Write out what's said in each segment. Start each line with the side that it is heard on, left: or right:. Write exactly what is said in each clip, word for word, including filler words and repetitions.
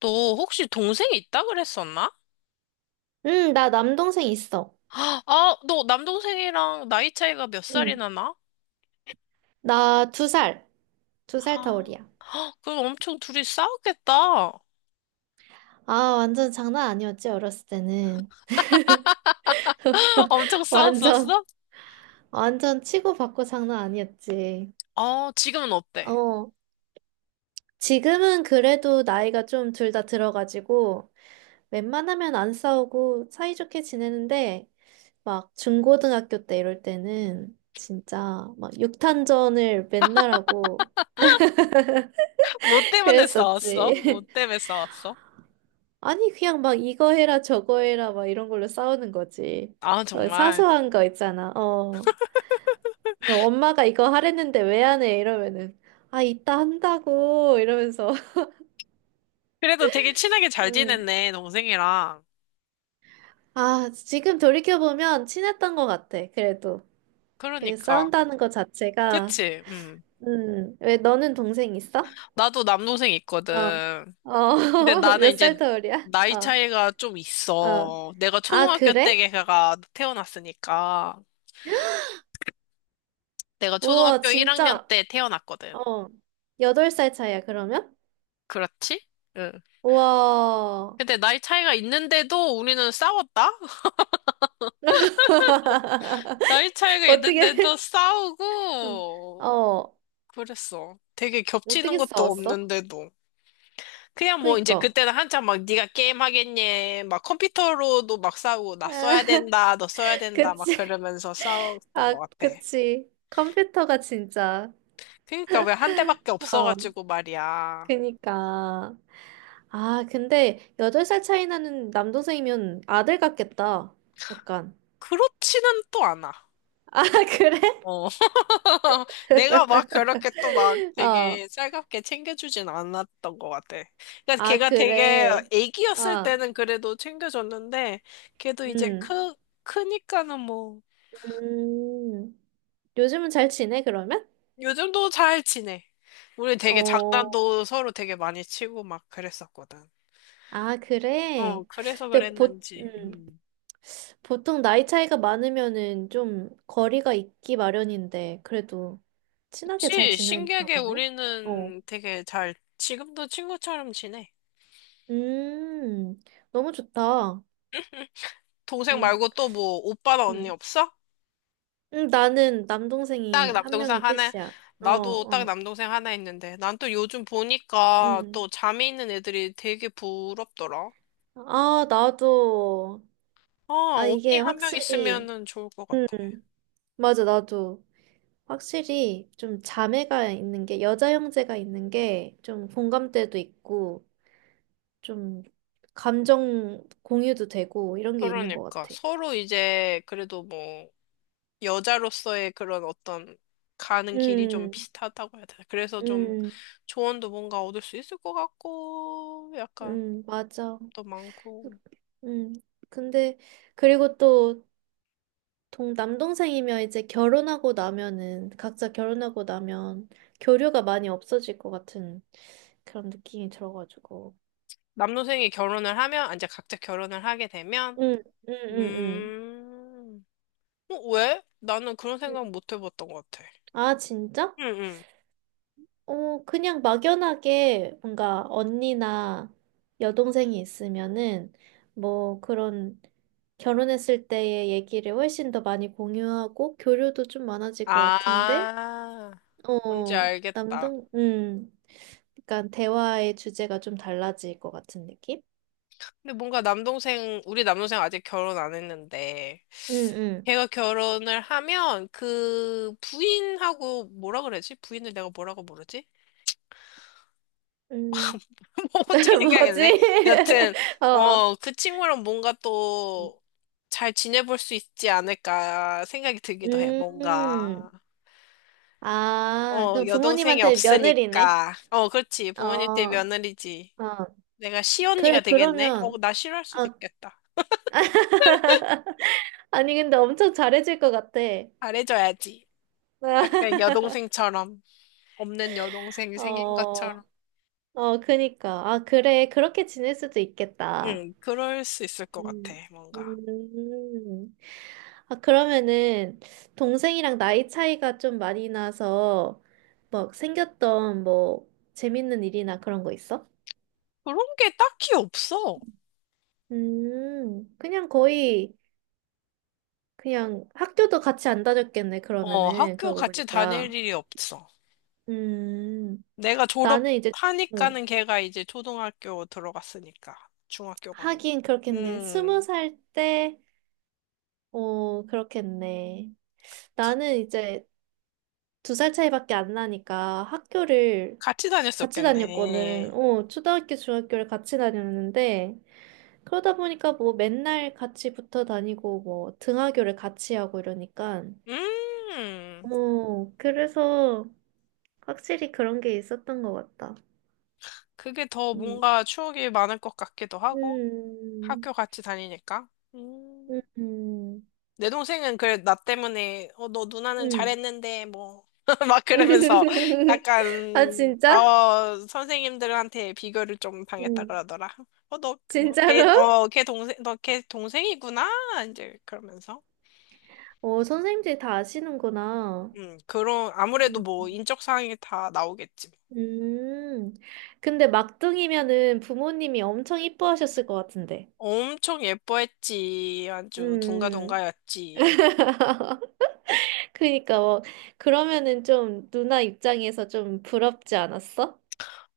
left: 너 혹시 동생이 있다 그랬었나?
right: 응, 나 남동생 있어.
left: 아, 아, 너 남동생이랑 나이 차이가 몇
right: 응,
left: 살이나 나?
right: 나 두 살, 두 살 터울이야.
left: 아, 그럼 엄청 둘이 싸웠겠다.
right: 아, 완전 장난 아니었지, 어렸을 때는.
left: 엄청
right: 완전,
left: 싸웠었어?
right: 완전 치고받고 장난 아니었지.
left: 어, 지금은 어때?
right: 어, 지금은 그래도 나이가 좀 둘 다 들어가지고, 웬만하면 안 싸우고 사이좋게 지내는데, 막 중고등학교 때 이럴 때는 진짜 막 육탄전을 맨날 하고
left: 뭐 때문에 싸웠어? 뭐
right: 그랬었지.
left: 때문에 싸웠어?
right: 아니, 그냥 막 이거 해라, 저거 해라, 막 이런 걸로 싸우는 거지.
left: 아,
right: 어,
left: 정말.
right: 사소한 거 있잖아. 어, 너 엄마가 이거 하랬는데 왜 안 해? 이러면은, 아, 이따 한다고, 이러면서.
left: 그래도 되게 친하게 잘
right: 응.
left: 지냈네, 동생이랑.
right: 아, 지금 돌이켜보면 친했던 것 같아, 그래도. 그
left: 그러니까.
right: 싸운다는 것 자체가.
left: 그치? 음.
right: 음, 왜 너는 동생 있어?
left: 나도 남동생
right: 어,
left: 있거든.
right: 어,
left: 근데 나는
right: 몇 살
left: 이제
right: 터울이야?
left: 나이
right: 어,
left: 차이가 좀
right: 어.
left: 있어. 내가
right: 아,
left: 초등학교 때
right: 그래?
left: 걔가 태어났으니까. 내가
right: 우와,
left: 초등학교 일 학년
right: 진짜.
left: 때 태어났거든.
right: 어, 여덟 살 차이야, 그러면?
left: 그렇지? 응.
right: 와.
left: 근데 나이 차이가 있는데도 우리는 싸웠다? 나이 차이가 있는데도
right: 어떻게, 응.
left: 싸우고
right: 어,
left: 그랬어. 되게 겹치는
right: 어떻게
left: 것도
right: 싸웠어?
left: 없는데도. 그냥 뭐 이제
right: 그니까.
left: 그때는 한참 막 네가 게임 하겠니? 막 컴퓨터로도 막 싸우고 나 써야 된다, 너 써야 된다 막
right: 그치.
left: 그러면서 싸웠던
right: 아,
left: 것 같아.
right: 그치. 컴퓨터가 진짜.
left: 그러니까 왜 한 대밖에
right: 어,
left: 없어가지고 말이야.
right: 그니까. 아, 근데 여덟 살 차이 나는 남동생이면 아들 같겠다. 약간.
left: 그렇지는 또 않아.
right: 아, 그래?
left: 어. 내가 막 그렇게 또 막
right: 어.
left: 되게 살갑게 챙겨주진 않았던 것 같아. 그러니까
right: 아,
left: 걔가 되게
right: 그래.
left: 애기였을
right: 아,
left: 때는 그래도 챙겨줬는데, 걔도 이제
right: 음.
left: 크, 크니까는 뭐,
right: 음. 요즘은 잘 지내, 그러면?
left: 요즘도 잘 지내. 우리 되게
right: 어.
left: 장난도 서로 되게 많이 치고 막 그랬었거든.
right: 아,
left: 어,
right: 그래?
left: 그래서
right: 근데 보,
left: 그랬는지.
right: 음,
left: 음.
right: 보통 나이 차이가 많으면은 좀 거리가 있기 마련인데, 그래도 친하게 잘
left: 그치,
right: 지냈나
left: 신기하게
right: 보네? 어.
left: 우리는 되게 잘, 지금도 친구처럼 지내.
right: 음, 너무 좋다.
left: 동생
right: 응,
left: 말고 또 뭐, 오빠나 언니
right: 응.
left: 없어?
right: 응, 나는
left: 딱
right: 남동생이 한
left: 남동생
right: 명이
left: 하나,
right: 끝이야. 어,
left: 나도 딱
right: 어,
left: 남동생 하나 있는데, 난 또 요즘 보니까
right: 응.
left: 또 잠이 있는 애들이 되게 부럽더라.
right: 아, 나도.
left: 아,
right: 아,
left: 언니
right: 이게
left: 한 명
right: 확실히.
left: 있으면은 좋을 것
right: 응,
left: 같아.
right: 맞아, 나도. 확실히 좀 자매가 있는 게, 여자 형제가 있는 게 좀 공감대도 있고, 좀 감정 공유도 되고, 이런 게 있는 것
left: 그러니까,
right: 같아.
left: 서로 이제 그래도 뭐, 여자로서의 그런 어떤 가는 길이 좀
right: 음,
left: 비슷하다고 해야 되나. 그래서 좀
right: 음,
left: 조언도 뭔가 얻을 수 있을 것 같고, 약간
right: 음, 맞아.
left: 또 많고.
right: 음, 근데, 그리고 또, 동, 남동생이면 이제 결혼하고 나면은, 각자 결혼하고 나면 교류가 많이 없어질 것 같은 그런 느낌이 들어가지고.
left: 남동생이 결혼을 하면, 아, 이제 각자 결혼을 하게 되면,
right: 응, 응, 응, 응.
left: 음, 어, 왜? 나는 그런
right: 응.
left: 생각 못 해봤던 것 같아.
right: 아, 진짜?
left: 응, 응.
right: 어, 그냥 막연하게 뭔가 언니나 여동생이 있으면은 뭐 그런 결혼했을 때의 얘기를 훨씬 더 많이 공유하고 교류도 좀 많아질 것 같은데,
left: 아, 뭔지
right: 어,
left: 알겠다.
right: 남동, 음, 그러니까 대화의 주제가 좀 달라질 것 같은 느낌?
left: 근데 뭔가 남동생, 우리 남동생 아직 결혼 안 했는데,
right: 응응
left: 걔가 결혼을 하면 그 부인하고 뭐라 그러지? 부인을 내가 뭐라고 부르지?
right: 음,
left: 뭐 어떻게
right: 뭐지?
left: 생각했네? 여튼,
right: 어,
left: 어, 그 친구랑 뭔가 또 잘 지내볼 수 있지 않을까 생각이 들기도 해, 뭔가.
right: 음, 아,
left: 어,
right: 그럼
left: 여동생이
right: 부모님한테 며느리네.
left: 없으니까. 어, 그렇지.
right: 어,
left: 부모님 댁
right: 어.
left: 며느리지. 내가 시언니가
right: 그래,
left: 되겠네? 어,
right: 그러면.
left: 나 싫어할 수도
right: 아.
left: 있겠다.
right: 아니, 근데 엄청 잘해줄 것 같아.
left: 잘해줘야지. 약간 여동생처럼. 없는 여동생이 생긴
right: 어,
left: 것처럼.
right: 어, 그니까. 아, 그래. 그렇게 지낼 수도 있겠다.
left: 응, 그럴 수 있을 것 같아,
right: 음.
left: 뭔가.
right: 음. 아, 그러면은, 동생이랑 나이 차이가 좀 많이 나서, 막 생겼던 뭐, 재밌는 일이나 그런 거 있어?
left: 그런 게 딱히 없어.
right: 음, 그냥 거의, 그냥 학교도 같이 안 다녔겠네,
left: 어,
right: 그러면은.
left: 학교
right: 그러고
left: 같이
right: 보니까.
left: 다닐 일이 없어.
right: 음,
left: 내가
right: 나는 이제, 어,
left: 졸업하니까는 걔가 이제 초등학교 들어갔으니까. 중학교 가면.
right: 하긴 그렇겠네. 스무
left: 음,
right: 살 때, 어, 그렇겠네. 나는 이제 두 살 차이밖에 안 나니까 학교를
left: 같이
right: 같이 다녔거든.
left: 다녔었겠네.
right: 어, 초등학교, 중학교를 같이 다녔는데, 그러다 보니까 뭐 맨날 같이 붙어 다니고, 뭐 등하교를 같이 하고 이러니까,
left: 음.
right: 어, 그래서 확실히 그런 게 있었던 것 같다.
left: 그게 더
right: 음,
left: 뭔가 추억이 많을 것 같기도 하고,
right: 음,
left: 학교 같이 다니니까.
right: 음,
left: 음.
right: 음.
left: 내 동생은 그래, 나 때문에, 어, 너 누나는
right: 음.
left: 잘했는데, 뭐, 막 그러면서
right: 아,
left: 약간,
right: 진짜?
left: 어, 선생님들한테 비교를 좀 당했다
right: 음.
left: 그러더라. 어, 너, 너 걔,
right: 진짜로?
left: 어, 걔 동생, 너 걔 동생이구나? 이제 그러면서.
right: 어 선생님들이 다 아시는구나.
left: 음, 그런, 아무래도
right: 음.
left: 뭐, 인적 사항이 다 나오겠지.
right: 음, 근데 막둥이면은 부모님이 엄청 이뻐하셨을 것 같은데.
left: 엄청 예뻐했지. 아주
right: 음,
left: 둥가둥가였지.
right: 그러니까 뭐, 그러면은 좀 누나 입장에서 좀 부럽지 않았어?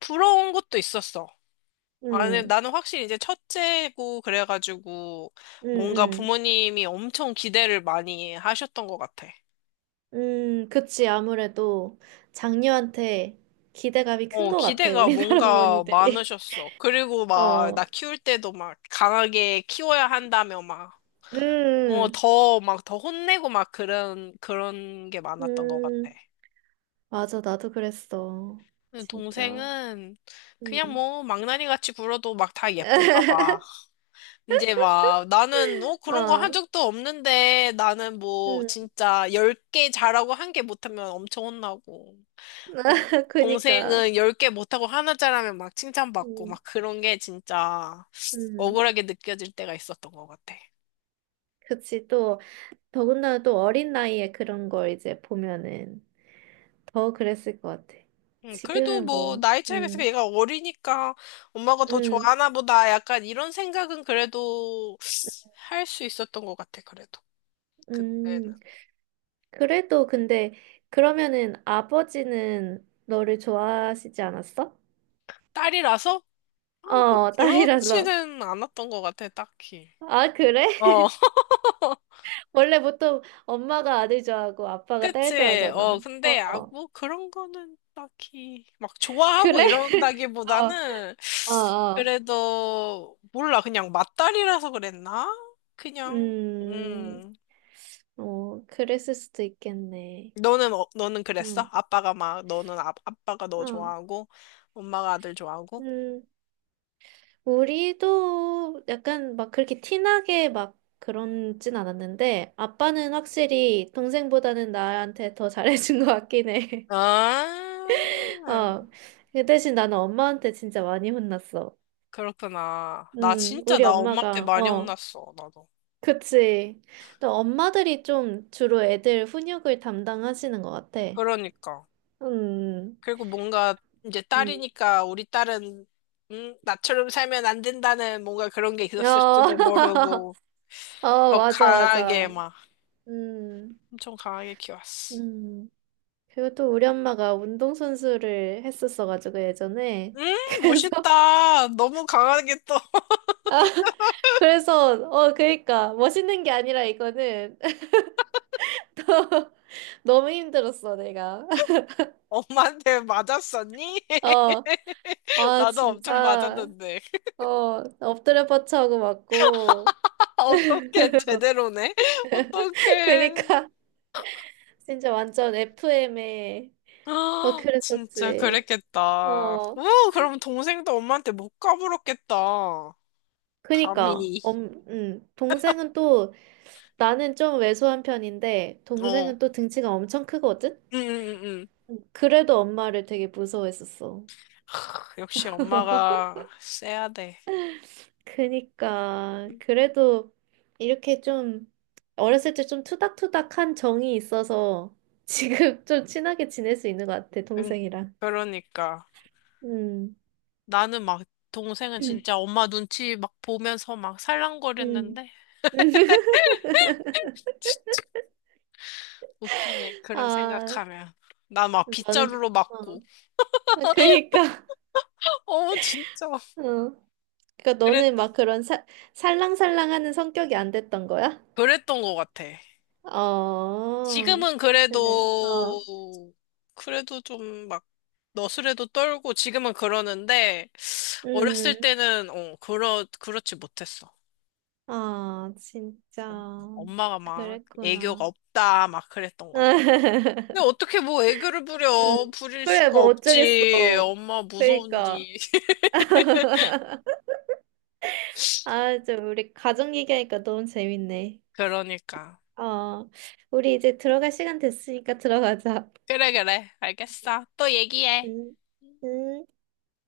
left: 부러운 것도 있었어. 아니,
right: 음,
left: 나는 확실히 이제 첫째고 그래가지고
right: 음,
left: 뭔가
right: 음,
left: 부모님이 엄청 기대를 많이 하셨던 것 같아.
right: 음, 그치. 아무래도 장녀한테 기대감이 큰
left: 어,
right: 것 같아,
left: 기대가
right: 우리나라
left: 뭔가
right: 부모님들이.
left: 많으셨어. 그리고 막 나
right: 어,
left: 키울 때도 막 강하게 키워야 한다며 막, 어,
right: 음,
left: 더, 막 더 혼내고 막 그런, 그런 게 많았던 것 같아.
right: 음, 맞아. 나도 그랬어.
left: 근데
right: 진짜.
left: 동생은 그냥
right: 음.
left: 뭐 망나니 같이 굴어도 막 다 예쁜가 봐. 이제 막 나는 어 그런 거 한
right: 어,
left: 적도 없는데 나는 뭐
right: 음,
left: 진짜 열 개 잘하고 한 개 못하면 엄청 혼나고 어
right: 그니까,
left: 동생은 열 개 못하고 하나 잘하면 막 칭찬받고
right: 음,
left: 막 그런 게 진짜
right: 음,
left: 억울하게 느껴질 때가 있었던 것 같아.
right: 그치, 또, 더군다나 또 어린 나이에 그런 걸 이제 보면은 더 그랬을 것 같아.
left: 음, 그래도
right: 지금은
left: 뭐
right: 뭐,
left: 나이 차이가 있으니까
right: 음,
left: 얘가 어리니까 엄마가 더
right: 음,
left: 좋아하나 보다 약간 이런 생각은 그래도 할 수 있었던 것 같아 그래도 그때는
right: 음, 그래도 근데, 그러면은 아버지는 너를 좋아하시지 않았어?
left: 딸이라서 아, 꼭
right: 어, 딸이라서.
left: 그렇지는 않았던 것 같아, 딱히.
right: 아, 그래?
left: 어,
right: 원래 보통 엄마가 아들 좋아하고 아빠가 딸
left: 그치.
right: 좋아하잖아.
left: 어, 근데, 아,
right: 어,
left: 뭐, 그런 거는 딱히, 막, 좋아하고
right: 그래? 어,
left: 이런다기보다는,
right: 어, 어.
left: 그래도, 몰라. 그냥 맞다리라서 그랬나? 그냥,
right: 음,
left: 음.
right: 어, 그랬을 수도 있겠네.
left: 너는, 어, 너는 그랬어?
right: 응,
left: 아빠가 막, 너는 아, 아빠가 너
right: 어,
left: 좋아하고, 엄마가 아들 좋아하고?
right: 음, 우리도 약간 막 그렇게 티나게 막 그런진 않았는데, 아빠는 확실히 동생보다는 나한테 더 잘해준 것 같긴 해.
left: 아,
right: 어, 그 대신 나는 엄마한테 진짜 많이 혼났어.
left: 그렇구나. 나
right: 음,
left: 진짜,
right: 우리
left: 나 엄마한테
right: 엄마가,
left: 많이
right: 어,
left: 혼났어, 나도.
right: 그치. 또 엄마들이 좀 주로 애들 훈육을 담당하시는 것 같아.
left: 그러니까.
right: 음,
left: 그리고 뭔가 이제
right: 음.
left: 딸이니까 우리 딸은 음, 나처럼 살면 안 된다는 뭔가 그런 게
right: 어.
left: 있었을지도 모르고
right: 어,
left: 더 응.
right: 맞아,
left: 강하게
right: 맞아.
left: 막
right: 음,
left: 엄청 강하게 키웠어.
right: 음. 그리고 또 우리 엄마가 운동선수를 했었어가지고, 예전에.
left: 음,
right: 그래서,
left: 멋있다. 너무 강하게 또
right: 아, 그래서, 어, 그니까, 멋있는 게 아니라 이거는 너무 힘들었어, 내가.
left: 엄마한테 맞았었니?
right: 어, 아,
left: 나도 엄청
right: 진짜,
left: 맞았는데.
right: 어, 엎드려 뻗쳐하고 맞고.
left: 어떻게 제대로네? 어떻게?
right: 그니까, 진짜 완전 에프엠에, 막
left: 아, 진짜
right: 그랬었지.
left: 그랬겠다.
right: 어,
left: 우, 그럼 동생도 엄마한테 못 까불었겠다.
right: 그니까,
left: 감히.
right: 엄, 음, 동생은 또 나는 좀 왜소한 편인데
left: 어.
right: 동생은 또 등치가 엄청 크거든?
left: 응, 응, 응. 응.
right: 그래도 엄마를 되게 무서워했었어.
left: 역시 엄마가 세야 돼.
right: 그니까 그래도 이렇게 좀 어렸을 때 좀 투닥투닥한 정이 있어서 지금 좀 친하게 지낼 수 있는 것 같아,
left: 응,
right: 동생이랑.
left: 그러니까.
right: 음.
left: 나는 막, 동생은
right: 음.
left: 진짜 엄마 눈치 막 보면서 막
right: 음.
left: 살랑거렸는데, 치, 웃기네. 그런
right: 아,
left: 생각하면. 나 막
right: 너는 그-
left: 빗자루로 맞고.
right: 어. 아, 그니까
left: 어, 진짜.
right: 어. 그니까
left: 그랬,
right: 너는 막 그런 살 살랑살랑하는 성격이 안 됐던 거야?
left: 그랬던 것 같아.
right: 어,
left: 지금은
right: 그래.
left: 그래도,
right: 어,
left: 그래도 좀 막, 너스레도 떨고, 지금은 그러는데, 어렸을
right: 음.
left: 때는, 어, 그렇, 그렇지 못했어.
right: 아, 진짜.
left: 어, 엄마가 막 애교가
right: 그랬구나.
left: 없다 막 그랬던 것 같아. 근데 어떻게 뭐 애교를 부려?
right: 음.
left: 부릴
right: 그래,
left: 수가
right: 뭐
left: 없지.
right: 어쩌겠어.
left: 엄마
right: 그러니까.
left: 무서운디.
right: 아, 좀 우리 가족 얘기하니까 너무 재밌네.
left: 그러니까.
right: 어, 우리 이제 들어갈 시간 됐으니까 들어가자.
left: 그래, 그래. 알겠어. 또 얘기해.
right: 음, 음.